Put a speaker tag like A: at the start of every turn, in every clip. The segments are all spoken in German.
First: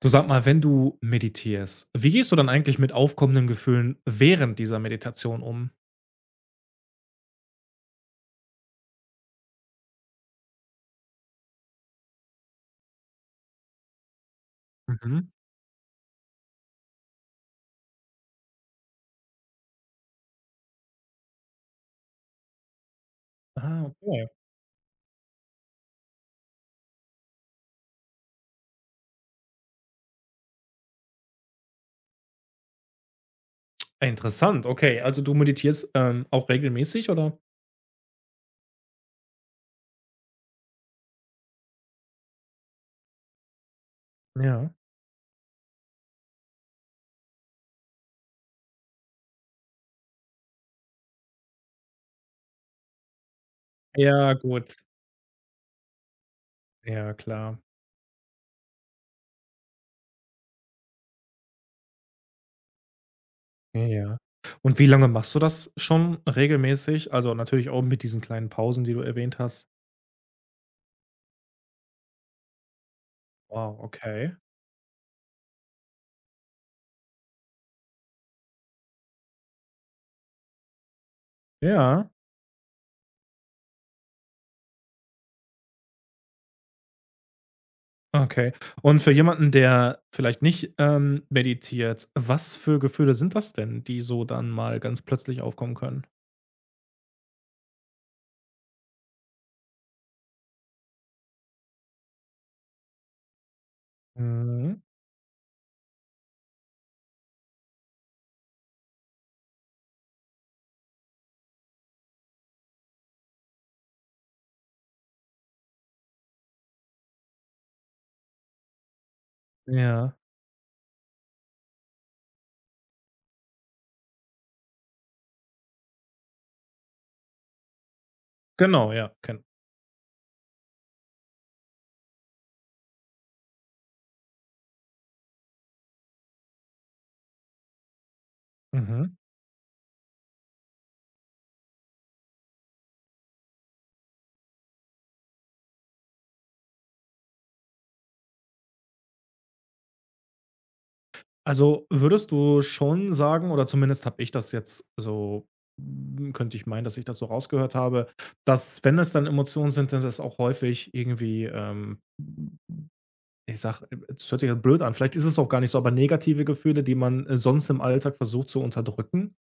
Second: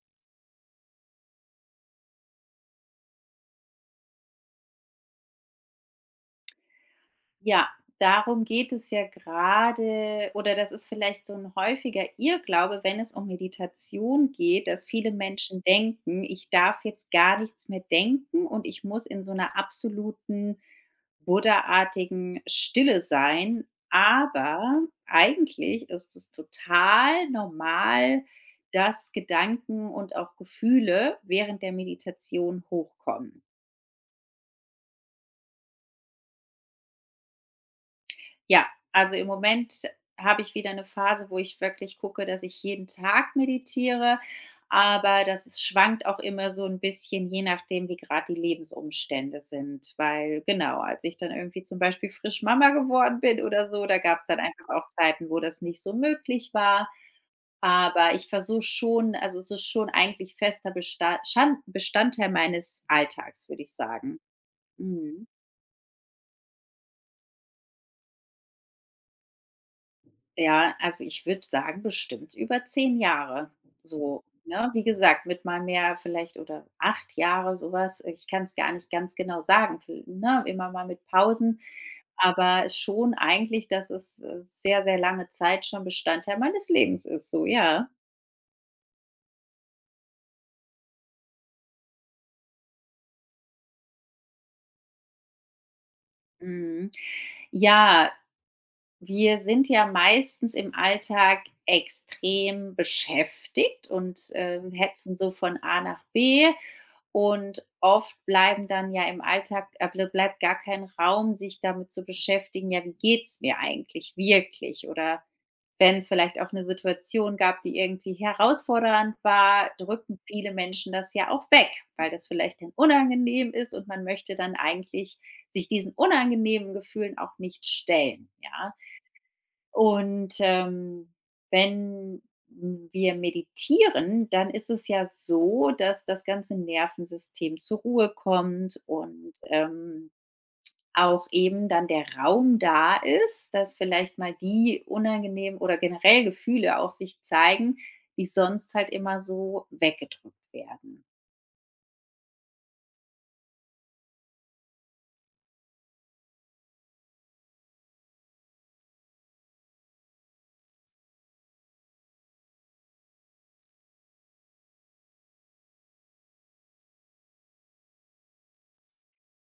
A: Du sag mal, wenn du meditierst, wie gehst du dann eigentlich mit aufkommenden Gefühlen während dieser Meditation um?
B: Ja, darum geht es ja gerade oder das ist vielleicht so ein häufiger Irrglaube, wenn es um Meditation geht, dass viele
A: Mhm.
B: Menschen denken: „Ich darf jetzt gar nichts mehr denken und ich muss in so einer absoluten buddhaartigen Stille sein.“
A: Ah, okay.
B: Aber eigentlich ist es total normal, dass Gedanken und auch Gefühle während der Meditation hochkommen.
A: Ah, interessant, okay. Also du meditierst, auch regelmäßig, oder?
B: Ja, also im Moment habe ich wieder eine Phase, wo ich wirklich gucke, dass ich jeden Tag meditiere,
A: Ja.
B: aber das ist schwankt auch immer so ein bisschen, je nachdem, wie gerade die Lebensumstände sind. Weil genau, als ich dann irgendwie zum Beispiel frisch Mama geworden bin oder so, da gab es
A: Ja,
B: dann einfach
A: gut.
B: auch Zeiten, wo das nicht so möglich war.
A: Ja, klar.
B: Aber ich versuche schon, also, es ist schon eigentlich fester Bestandteil meines Alltags, würde ich
A: Ja.
B: sagen.
A: Und wie lange
B: Mhm.
A: machst du das schon regelmäßig? Also natürlich auch mit diesen kleinen Pausen, die du erwähnt hast.
B: Ja, also ich würde sagen, bestimmt über 10 Jahre.
A: Wow,
B: So,
A: okay.
B: ne, wie gesagt, mit mal mehr vielleicht oder 8 Jahre, sowas. Ich kann es gar nicht ganz genau sagen, vi ne, immer mal mit Pausen,
A: Ja,
B: aber schon eigentlich, dass es, sehr, sehr lange Zeit schon Bestandteil meines Lebens ist so, ja.
A: okay. Und für jemanden, der vielleicht nicht, meditiert, was für Gefühle sind das denn, die so dann mal ganz plötzlich aufkommen können?
B: Mhm. Ja, wir sind ja meistens im Alltag extrem beschäftigt und,
A: Mhm.
B: hetzen so von A nach B. Und oft bleiben dann ja im Alltag bleibt gar kein Raum, sich damit zu beschäftigen: „Ja, wie geht's mir eigentlich wirklich?“ Oder wenn es vielleicht auch eine Situation gab, die irgendwie herausfordernd war,
A: Ja.
B: drücken viele Menschen das ja auch weg, weil das vielleicht dann unangenehm ist und man möchte dann eigentlich sich diesen unangenehmen Gefühlen auch nicht stellen, ja?
A: Genau, ja, kenn.
B: Und, wenn wir meditieren, dann ist es ja so, dass das ganze Nervensystem zur Ruhe kommt
A: Mhm.
B: und, auch eben dann der Raum da ist, dass vielleicht mal die unangenehmen oder generell Gefühle auch sich zeigen, die sonst halt immer so weggedrückt werden.
A: Also, würdest du schon sagen, oder zumindest habe ich das jetzt so, könnte ich meinen, dass ich das so rausgehört habe, dass, wenn es dann Emotionen sind, dann ist das auch häufig irgendwie, ich sag, es hört sich jetzt blöd an, vielleicht ist es auch gar nicht so, aber negative Gefühle, die man, sonst im Alltag versucht zu unterdrücken?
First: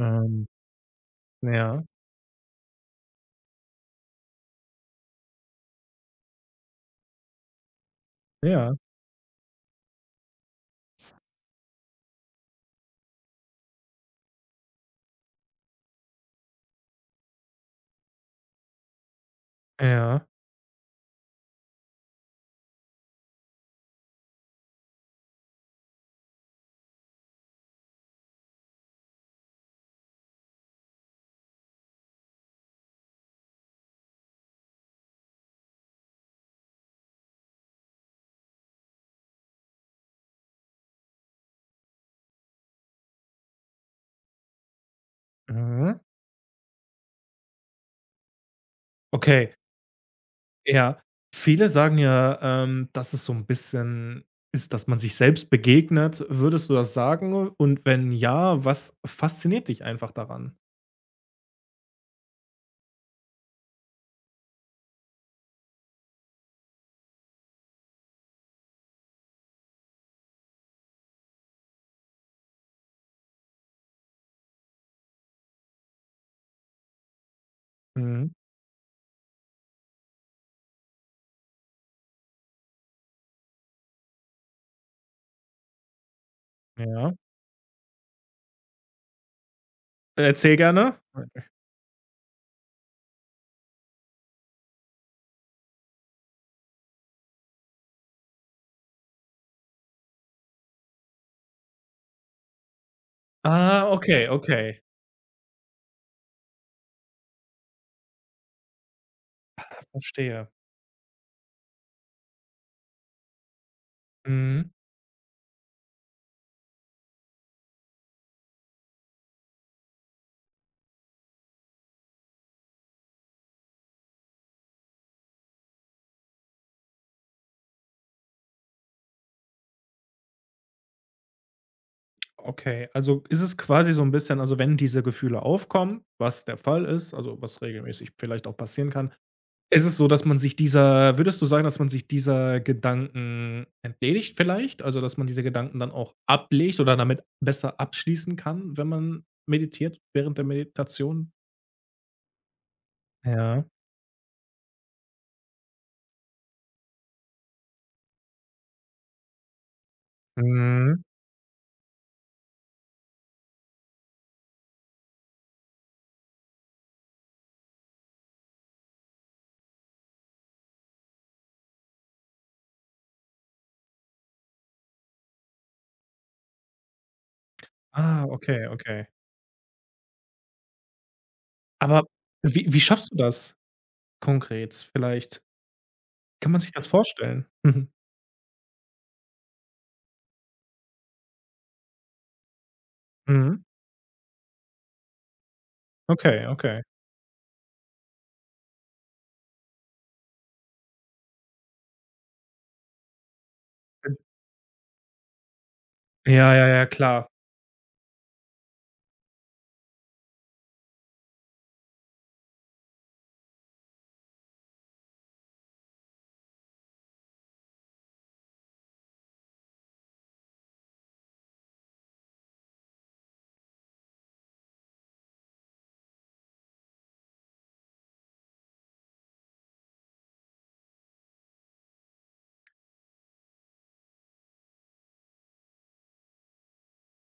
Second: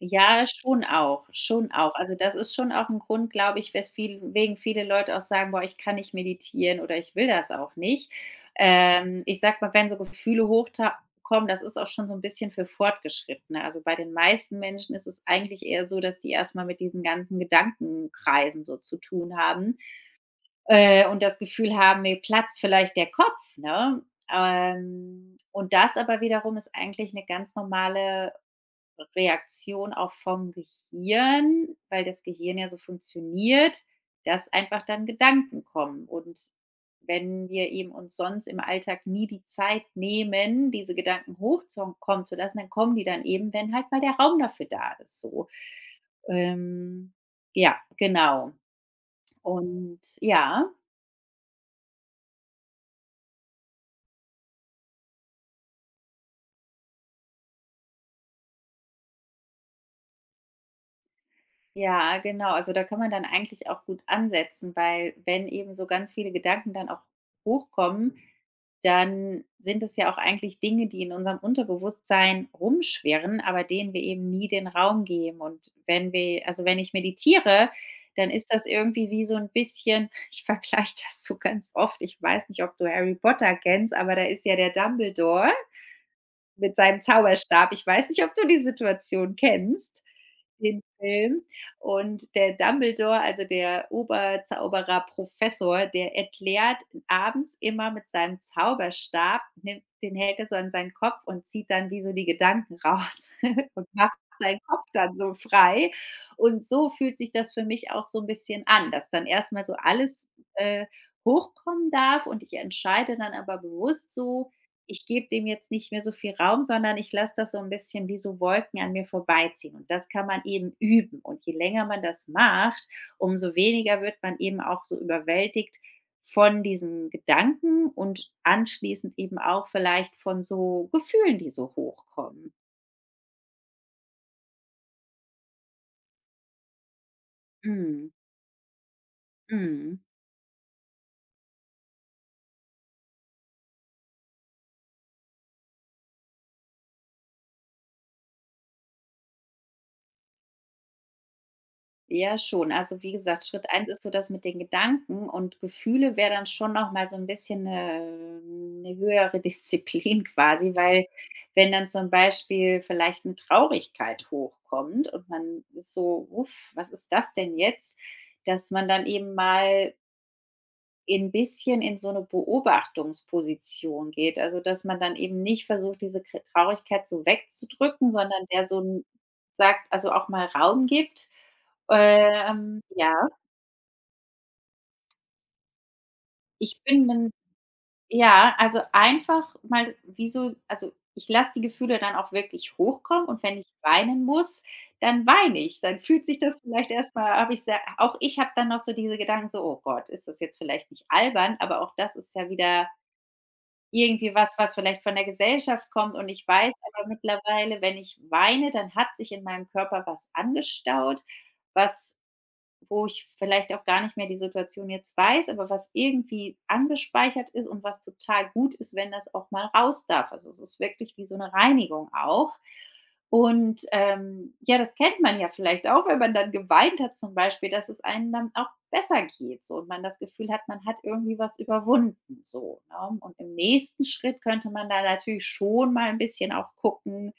B: Ja, schon auch, schon
A: ja,
B: auch. Also, das ist schon auch ein Grund, glaube ich, wes viel wegen viele Leute auch sagen: „Boah, ich kann nicht meditieren“ oder „Ich will das auch nicht.“
A: ja,
B: Ich sag mal, wenn so Gefühle hochkommen, das ist auch schon so ein bisschen für Fortgeschrittene. Also, bei den meisten Menschen ist es eigentlich eher so, dass die erst mal mit diesen ganzen Gedankenkreisen so zu tun haben,
A: ja.
B: und das Gefühl haben, mir platzt vielleicht der Kopf, ne? Und das aber wiederum ist eigentlich eine ganz normale Reaktion auch vom Gehirn, weil das Gehirn ja so funktioniert, dass einfach dann Gedanken kommen. Und wenn wir eben uns sonst im Alltag nie die Zeit nehmen, diese Gedanken hochkommen zu lassen, dann kommen die dann eben, wenn halt mal der Raum dafür da ist, so.
A: Mhm.
B: Ähm, ja, genau.
A: Okay.
B: Und ja.
A: Ja, viele sagen ja, dass es so ein bisschen ist, dass man sich selbst begegnet. Würdest du das sagen? Und wenn ja, was fasziniert dich einfach daran?
B: Ja, genau. Also da kann man dann eigentlich auch gut ansetzen, weil wenn eben so ganz viele Gedanken dann auch hochkommen, dann sind es ja auch eigentlich Dinge, die in unserem Unterbewusstsein rumschwirren, aber denen wir eben nie den Raum geben. Und wenn wir, also wenn ich meditiere,
A: Mhm,
B: dann ist das irgendwie wie so ein bisschen, ich vergleiche das so ganz oft, ich weiß nicht, ob du Harry Potter kennst, aber da ist ja der Dumbledore mit seinem
A: ja.
B: Zauberstab. Ich weiß nicht, ob du die Situation kennst,
A: Erzähl
B: den
A: gerne.
B: Film. Und der Dumbledore, also der Oberzauberer Professor, der erklärt abends immer mit seinem Zauberstab, nimmt den hält er so an seinen Kopf und zieht dann wie so die Gedanken raus und
A: Ah,
B: macht
A: okay,
B: seinen
A: okay.
B: Kopf dann so frei. Und so fühlt sich das für mich auch so ein bisschen an, dass dann erstmal so alles,
A: Verstehe.
B: äh, hochkommen darf und ich entscheide dann aber bewusst so:
A: Mhm,
B: Ich gebe dem jetzt nicht mehr so viel Raum, sondern ich lasse das so ein bisschen wie so Wolken an mir vorbeiziehen und das kann man eben üben und je länger man das macht, umso weniger wird man eben auch so überwältigt von diesen Gedanken und anschließend eben auch vielleicht von so Gefühlen, die so hochkommen.
A: okay. Also, ist es quasi so ein bisschen, also, wenn diese Gefühle aufkommen, was der Fall ist, also, was regelmäßig
B: Mhm,
A: vielleicht auch passieren kann, ist es
B: mhm.
A: so, dass man sich dieser, würdest du sagen, dass man sich dieser Gedanken entledigt vielleicht? Also, dass man diese Gedanken dann auch ablegt oder damit besser abschließen kann, wenn man meditiert, während der Meditation?
B: Ja, schon. Also, wie gesagt,
A: Ja.
B: Schritt eins ist so das mit den Gedanken und Gefühle wäre dann schon noch mal so ein bisschen eine 'ne höhere Disziplin quasi,
A: Mhm.
B: weil wenn dann zum Beispiel vielleicht eine Traurigkeit hochkommt und man ist so: „Uff, was ist das denn jetzt?“ Dass man dann eben mal ein bisschen in so eine Beobachtungsposition geht. Also, dass man dann eben nicht versucht, diese Kr Traurigkeit so wegzudrücken,
A: Ah,
B: sondern
A: okay,
B: der so 'n
A: okay.
B: sagt also, auch mal Raum gibt.
A: Aber wie
B: Ähm,
A: schaffst du
B: ja,
A: das konkret vielleicht? Kann man sich
B: ich
A: das
B: bin dann
A: vorstellen? Mhm.
B: ja, also, einfach mal wie so, also, ich lasse die Gefühle dann auch wirklich hochkommen und wenn
A: Mhm.
B: ich weinen muss, dann weine ich. Dann fühlt sich
A: Okay,
B: das
A: okay.
B: vielleicht erstmal, habe ich sehr auch ich habe dann noch so diese Gedanken so: „Oh Gott, ist das jetzt vielleicht nicht albern?“ Aber auch das ist ja wieder irgendwie was, was vielleicht von der Gesellschaft kommt und ich
A: Ja, ja,
B: weiß
A: ja,
B: aber
A: klar.
B: mittlerweile, wenn ich weine, dann hat sich in meinem Körper was angestaut, was wo ich vielleicht auch gar nicht mehr die Situation jetzt weiß, aber was irgendwie angespeichert ist und was total gut ist, wenn das auch mal raus darf. Also, es ist wirklich wie so eine Reinigung auch. Und, ja, das kennt man ja vielleicht auch, wenn man dann geweint hat zum Beispiel, dass es einem dann auch besser geht so und man das Gefühl hat, man hat irgendwie was überwunden so, ne? Und im nächsten Schritt könnte man da natürlich schon mal ein bisschen auch gucken,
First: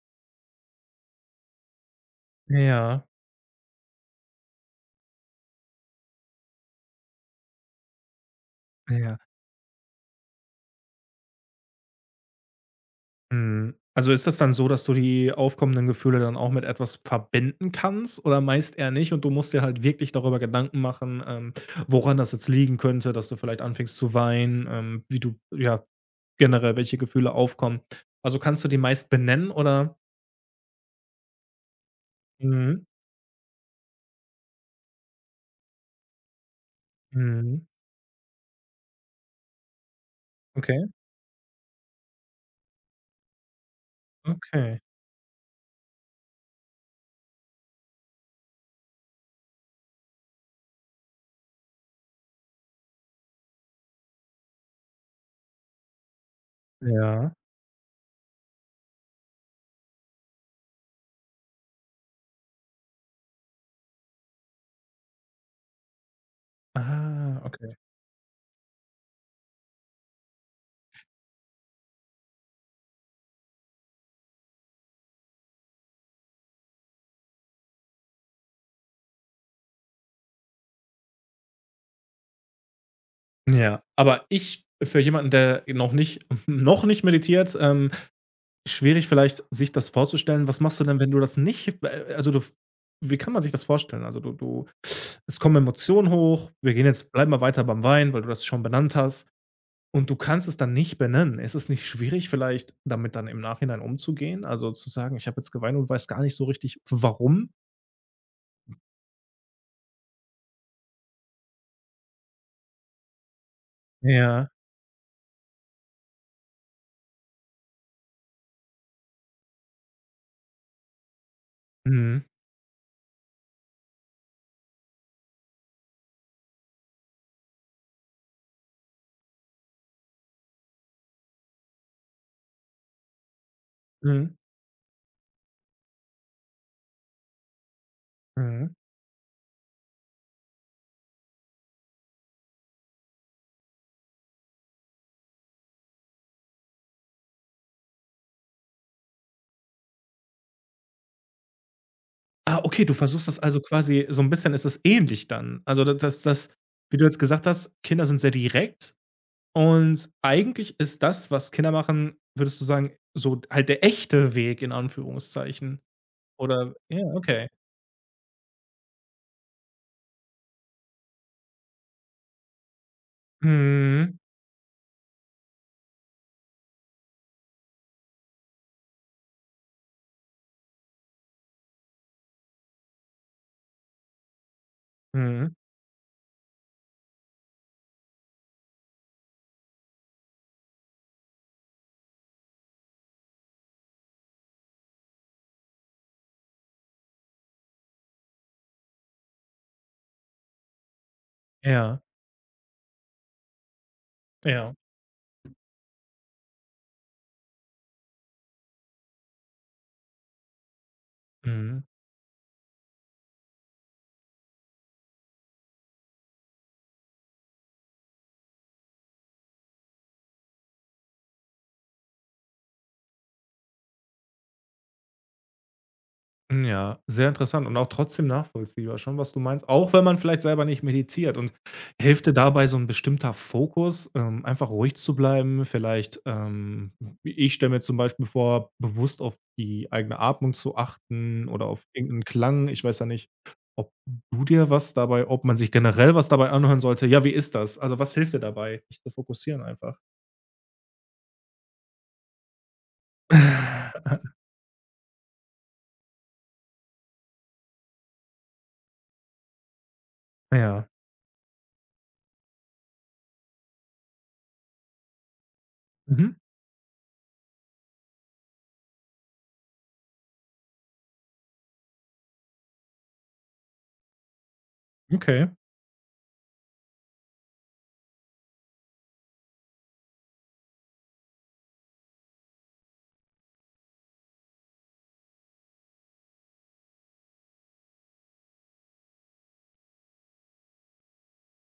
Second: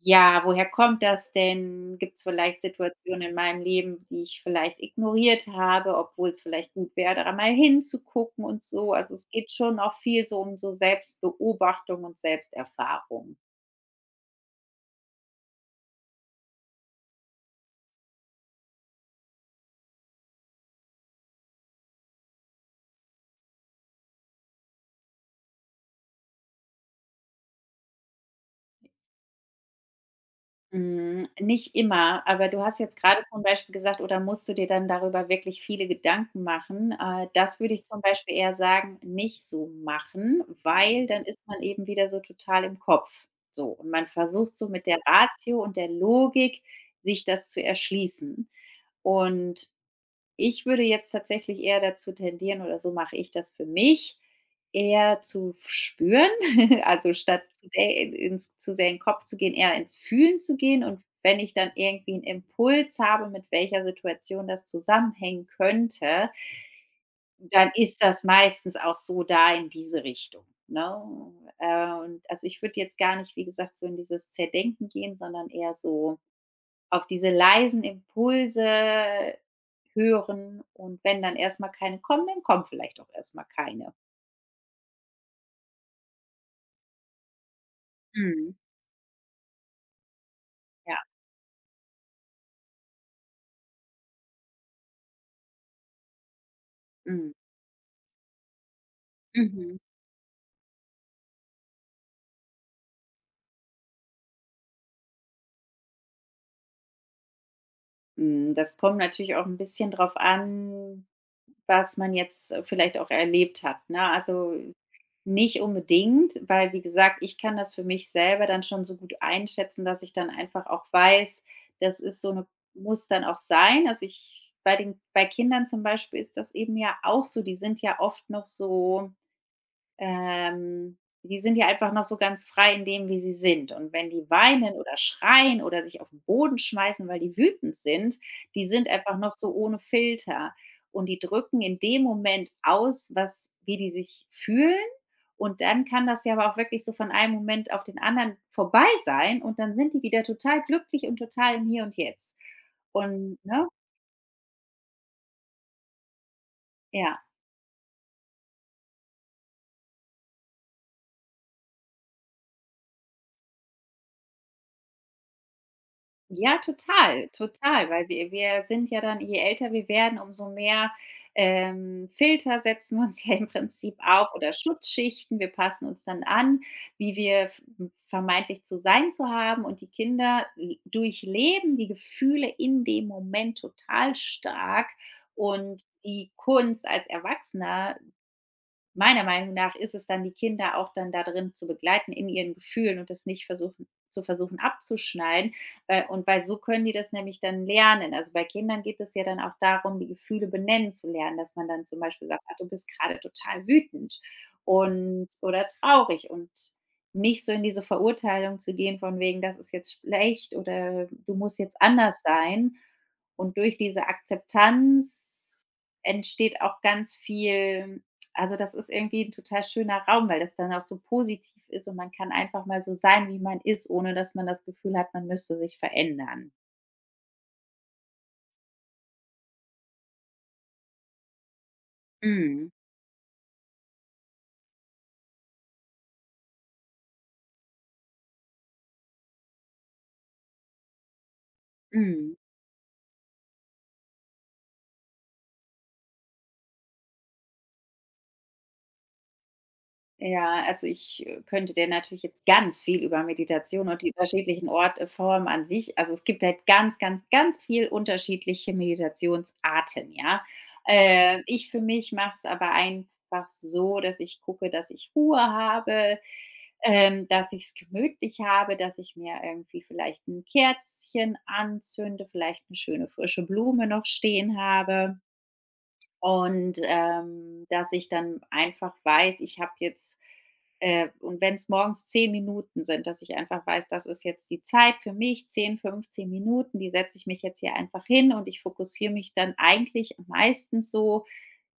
B: ja, woher kommt das denn? Gibt es vielleicht
A: Ja,
B: Situationen in meinem Leben, die ich vielleicht ignoriert habe, obwohl es vielleicht gut wäre, da mal hinzugucken und so. Also,
A: ja.
B: es geht schon auch viel so um so Selbstbeobachtung und Selbsterfahrung.
A: Mhm. Also ist das dann so, dass du die aufkommenden Gefühle dann auch mit etwas verbinden kannst oder meist eher nicht, und du musst dir halt wirklich darüber Gedanken machen, woran das jetzt liegen könnte, dass du vielleicht anfängst zu weinen, wie du, ja, generell welche Gefühle aufkommen. Also kannst du die meist benennen oder?
B: Hm, nicht immer, aber du hast
A: Mhm.
B: jetzt gerade zum Beispiel gesagt: „Oder musst du dir dann darüber wirklich viele Gedanken machen?“ Das
A: Mhm.
B: würde ich zum Beispiel eher sagen, nicht so machen,
A: Okay,
B: weil dann ist man eben wieder so total im Kopf. So, und man versucht so
A: okay.
B: mit der Ratio und der Logik, sich das zu erschließen. Und ich würde jetzt tatsächlich eher dazu tendieren oder so mache ich das für mich, eher zu spüren, also
A: Ja.
B: statt zu sehr in den Kopf zu gehen, eher ins Fühlen zu gehen. Und wenn ich dann irgendwie einen Impuls habe, mit welcher Situation das zusammenhängen könnte,
A: Ah,
B: dann
A: okay.
B: ist das meistens auch so da in diese Richtung, ne? Und also, ich würde jetzt gar nicht, wie gesagt, so in dieses Zerdenken gehen, sondern eher so auf diese leisen Impulse hören und wenn dann erstmal keine kommen, dann kommen vielleicht auch erstmal
A: Ja,
B: keine.
A: aber ich für jemanden, der noch nicht noch nicht meditiert,
B: Mhm.
A: schwierig vielleicht, sich das vorzustellen. Was machst du
B: Ja.
A: denn, wenn du das nicht also, du, wie kann man sich das vorstellen? Also, du du, es kommen Emotionen hoch. Wir gehen jetzt, bleiben
B: Mhm.
A: wir weiter beim Wein, weil du das schon benannt hast,
B: Mhm.
A: und du kannst es dann nicht benennen. Ist es nicht schwierig vielleicht, damit dann im Nachhinein umzugehen? Also, zu sagen: „Ich habe jetzt geweint und weiß gar nicht so richtig, warum?“
B: Hm, das kommt natürlich auch ein bisschen drauf an, was man jetzt vielleicht auch erlebt hat, ne?
A: Ja.
B: Also, nicht unbedingt, weil wie gesagt, ich kann das für mich selber dann schon so gut einschätzen, dass ich dann einfach auch weiß, das ist
A: Mhm.
B: so eine muss dann auch sein. Also, ich bei den bei Kindern zum Beispiel ist das eben ja auch so, die sind ja oft noch so ähm, die sind ja einfach noch so ganz frei in dem, wie sie sind. Und wenn die
A: Mhm.
B: weinen oder schreien oder sich auf den Boden schmeißen, weil die wütend sind, die
A: Mhm.
B: sind einfach noch so ohne Filter. Und die drücken in dem Moment aus, was wie die sich fühlen. Und dann kann das ja aber auch wirklich so von einem Moment auf den anderen vorbei sein und dann sind die wieder total glücklich und total im Hier und Jetzt.
A: Ah, okay, du versuchst
B: Und
A: das also
B: ne?
A: quasi so ein bisschen, ist es ähnlich dann? Also, da das, wie du
B: Ja.
A: jetzt gesagt hast, Kinder sind sehr direkt. Und eigentlich ist das, was Kinder machen, würdest du sagen, so halt der echte Weg in Anführungszeichen?
B: Ja,
A: Oder ja,
B: total,
A: okay.
B: total, weil wir sind ja dann, je älter wir werden, umso mehr, Filter setzen wir uns ja im Prinzip
A: Mhm.
B: auf oder Schutzschichten. Wir passen uns dann an, wie wir f vermeintlich zu sein zu haben und die Kinder l durchleben die Gefühle in dem Moment total stark
A: Mhm.
B: und die Kunst als Erwachsener meiner Meinung nach ist es dann, die Kinder auch dann da drin zu begleiten in ihren Gefühlen und das nicht versuchen abzuschneiden, und weil so können die das nämlich dann lernen. Also, bei Kindern geht es ja dann auch darum, die Gefühle benennen zu lernen, dass man dann
A: Ja,
B: zum Beispiel sagt: „Ach, du bist gerade total wütend
A: ja.
B: und oder traurig“ und nicht so in diese Verurteilung zu gehen von wegen: „Das ist jetzt schlecht“ oder „Du musst jetzt
A: Mhm.
B: anders sein.“ Und durch diese Akzeptanz entsteht auch ganz viel, also, das ist irgendwie ein total schöner Raum, weil das dann auch so positiv ist und man kann einfach mal so sein, wie man ist, ohne dass man das Gefühl hat, man müsste sich verändern.
A: Hm, ja, sehr interessant und auch trotzdem nachvollziehbar schon, was du meinst, auch wenn man vielleicht selber nicht meditiert. Und hilft dir dabei
B: Mhm,
A: so ein bestimmter Fokus, einfach ruhig zu bleiben? Vielleicht, ich stelle mir zum Beispiel vor, bewusst auf die eigene Atmung zu achten oder auf irgendeinen
B: mhm.
A: Klang. Ich weiß ja nicht, ob du dir was dabei, ob man sich generell was dabei anhören sollte. Ja, wie ist das? Also, was hilft dir dabei, dich zu fokussieren einfach?
B: Ja, also ich, könnte dir natürlich jetzt ganz viel über Meditation und die unterschiedlichen Ort Formen an sich, also, es gibt halt ganz, ganz, ganz viel unterschiedliche Meditationsarten, ja?
A: Ja.
B: Ich für mich mache es aber einfach so, dass ich gucke, dass ich Ruhe habe,
A: Mhm.
B: dass ich es gemütlich habe, dass ich mir irgendwie vielleicht ein Kerzchen anzünde, vielleicht eine schöne frische Blume noch stehen habe.
A: Okay,
B: Und, dass ich dann einfach weiß, ich habe jetzt und wenn es morgens 10 Minuten sind, dass ich einfach weiß, das ist jetzt die Zeit für mich, 10, 15 Minuten, die setze ich mich jetzt hier einfach hin und ich fokussiere mich dann eigentlich meistens so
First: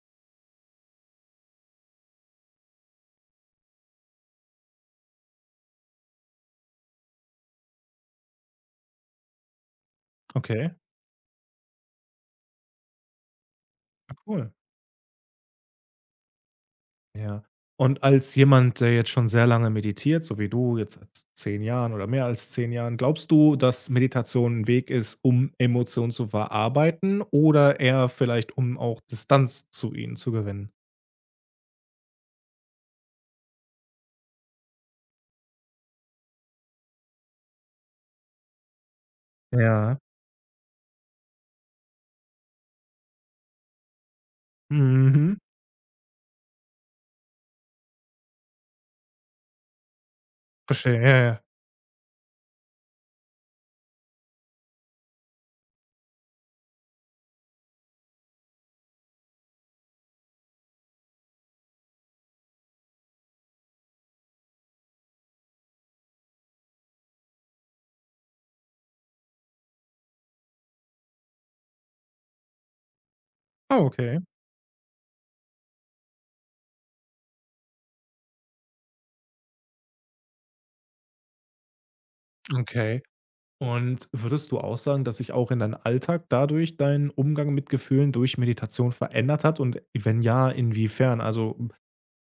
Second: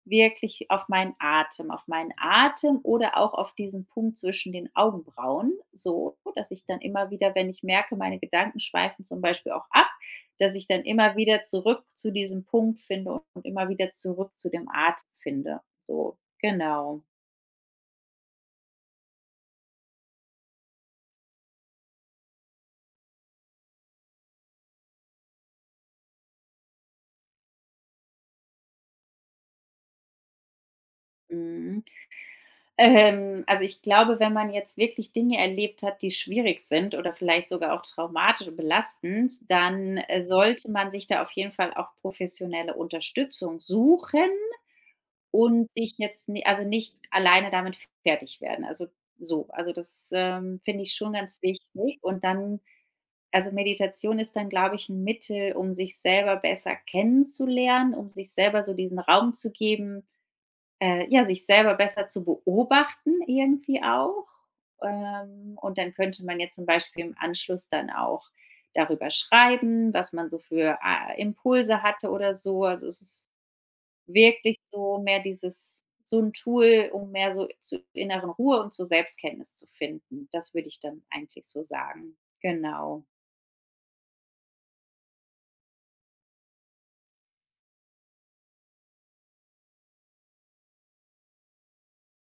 B: wirklich auf meinen Atem oder auch auf diesen Punkt zwischen den Augenbrauen, so, dass ich dann immer wieder, wenn ich merke, meine Gedanken schweifen zum Beispiel auch ab, dass ich
A: okay.
B: dann immer wieder zurück zu diesem Punkt finde und immer wieder
A: Ah,
B: zurück zu
A: cool.
B: dem Atem finde. So, genau.
A: Ja. Und als jemand, der jetzt schon sehr lange meditiert, so wie du, jetzt seit 10 Jahren oder mehr als 10 Jahren, glaubst du, dass Meditation ein Weg ist, um Emotionen zu verarbeiten oder eher vielleicht, um auch Distanz zu ihnen zu gewinnen?
B: Mhm. Also ich glaube, wenn man jetzt wirklich Dinge erlebt hat, die schwierig sind oder vielleicht sogar auch traumatisch und belastend,
A: Ja.
B: dann sollte man sich da auf jeden Fall auch professionelle Unterstützung suchen.
A: Mhm.
B: Und sich jetzt ni also, nicht alleine damit fertig werden. Also, so. Also, das, finde ich
A: Verstehe,
B: schon
A: ja, ja.
B: ganz wichtig. Und dann, also, Meditation ist dann, glaube ich, ein Mittel, um sich selber besser kennenzulernen, um sich selber so diesen Raum zu geben, ja, sich selber besser zu beobachten irgendwie auch. Und dann könnte man jetzt zum Beispiel im Anschluss dann auch darüber schreiben, was man so für, Impulse hatte oder so. Also, es ist
A: Ah, okay.
B: wirklich so mehr dieses, so ein Tool, um mehr so zur inneren Ruhe und zur Selbstkenntnis zu finden. Das würde ich dann eigentlich so sagen.
A: Okay.
B: Genau.
A: Und würdest du auch sagen, dass sich auch in deinem Alltag dadurch dein Umgang mit Gefühlen durch Meditation verändert hat, und wenn ja, inwiefern? Also,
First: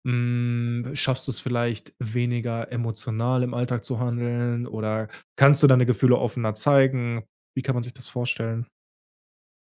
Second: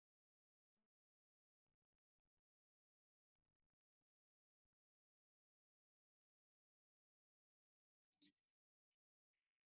A: hm, schaffst du es vielleicht, weniger emotional im Alltag zu handeln oder kannst du deine Gefühle offener zeigen? Wie kann man sich das vorstellen?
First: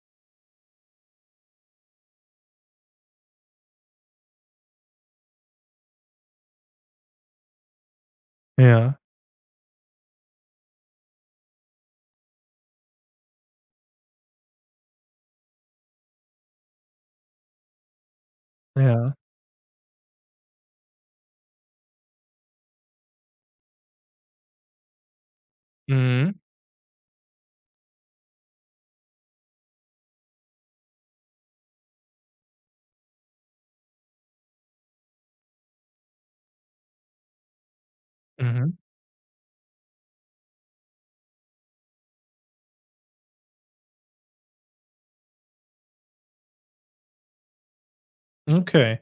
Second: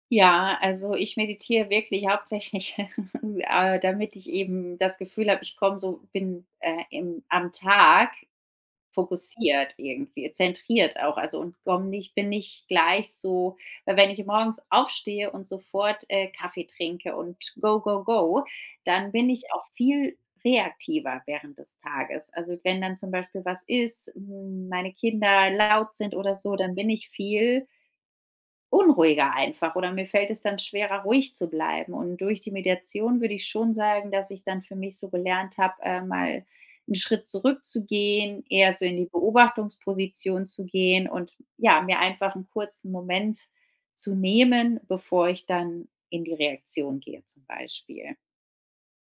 B: Ja, also ich meditiere wirklich hauptsächlich, damit ich eben das Gefühl habe, ich komme so bin, im am Tag
A: Ja,
B: fokussiert irgendwie, zentriert auch, also, und komme nicht bin nicht gleich so, weil wenn ich morgens aufstehe und sofort, Kaffee trinke und go, go, go, dann
A: ja.
B: bin ich auch viel reaktiver während des Tages. Also, wenn dann zum Beispiel was ist, hm, meine Kinder laut sind
A: Mhm,
B: oder so, dann bin ich viel unruhiger einfach oder mir fällt es dann schwerer, ruhig zu bleiben. Und durch die Mediation würde ich schon sagen, dass ich dann für mich so gelernt habe, mal einen Schritt zurückzugehen, eher
A: mhm.
B: so in die Beobachtungsposition zu gehen und, ja, mir einfach einen kurzen Moment zu nehmen, bevor ich dann in die Reaktion gehe zum Beispiel.
A: Okay.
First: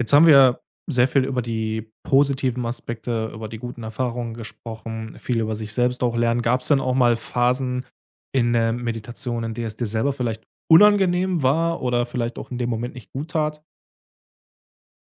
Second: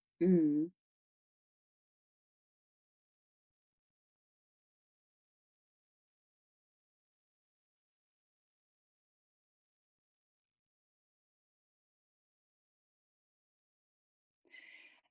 A: Jetzt haben wir
B: Mhm.
A: sehr viel über die positiven Aspekte, über die guten Erfahrungen gesprochen, viel über sich selbst auch lernen. Gab es denn auch mal Phasen in der Meditation, in der es dir selber vielleicht unangenehm war oder vielleicht auch in dem Moment nicht gut tat?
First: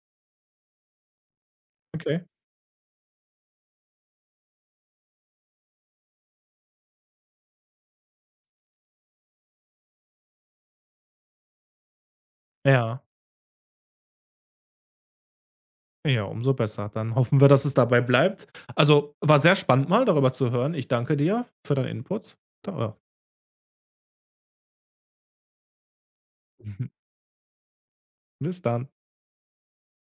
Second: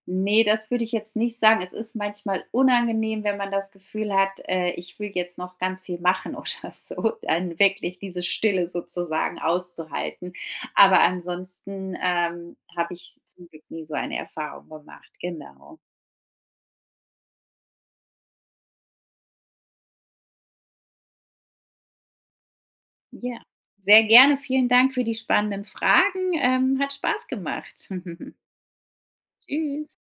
B: Ne, das würde ich jetzt nicht sagen. Es ist
A: Okay.
B: manchmal unangenehm, wenn man das Gefühl hat, ich will jetzt noch ganz viel machen oder so, dann wirklich diese Stille sozusagen auszuhalten. Aber ansonsten, habe
A: Ja.
B: ich zum Glück nie so eine Erfahrung gemacht. Genau.
A: Ja, umso besser. Dann hoffen wir, dass es dabei bleibt. Also, war sehr spannend mal darüber zu hören. Ich danke dir für deinen Input. Da
B: Ja, sehr gerne. Vielen Dank für die spannenden Fragen. Hat Spaß gemacht.
A: bis dann.
B: Tschüss.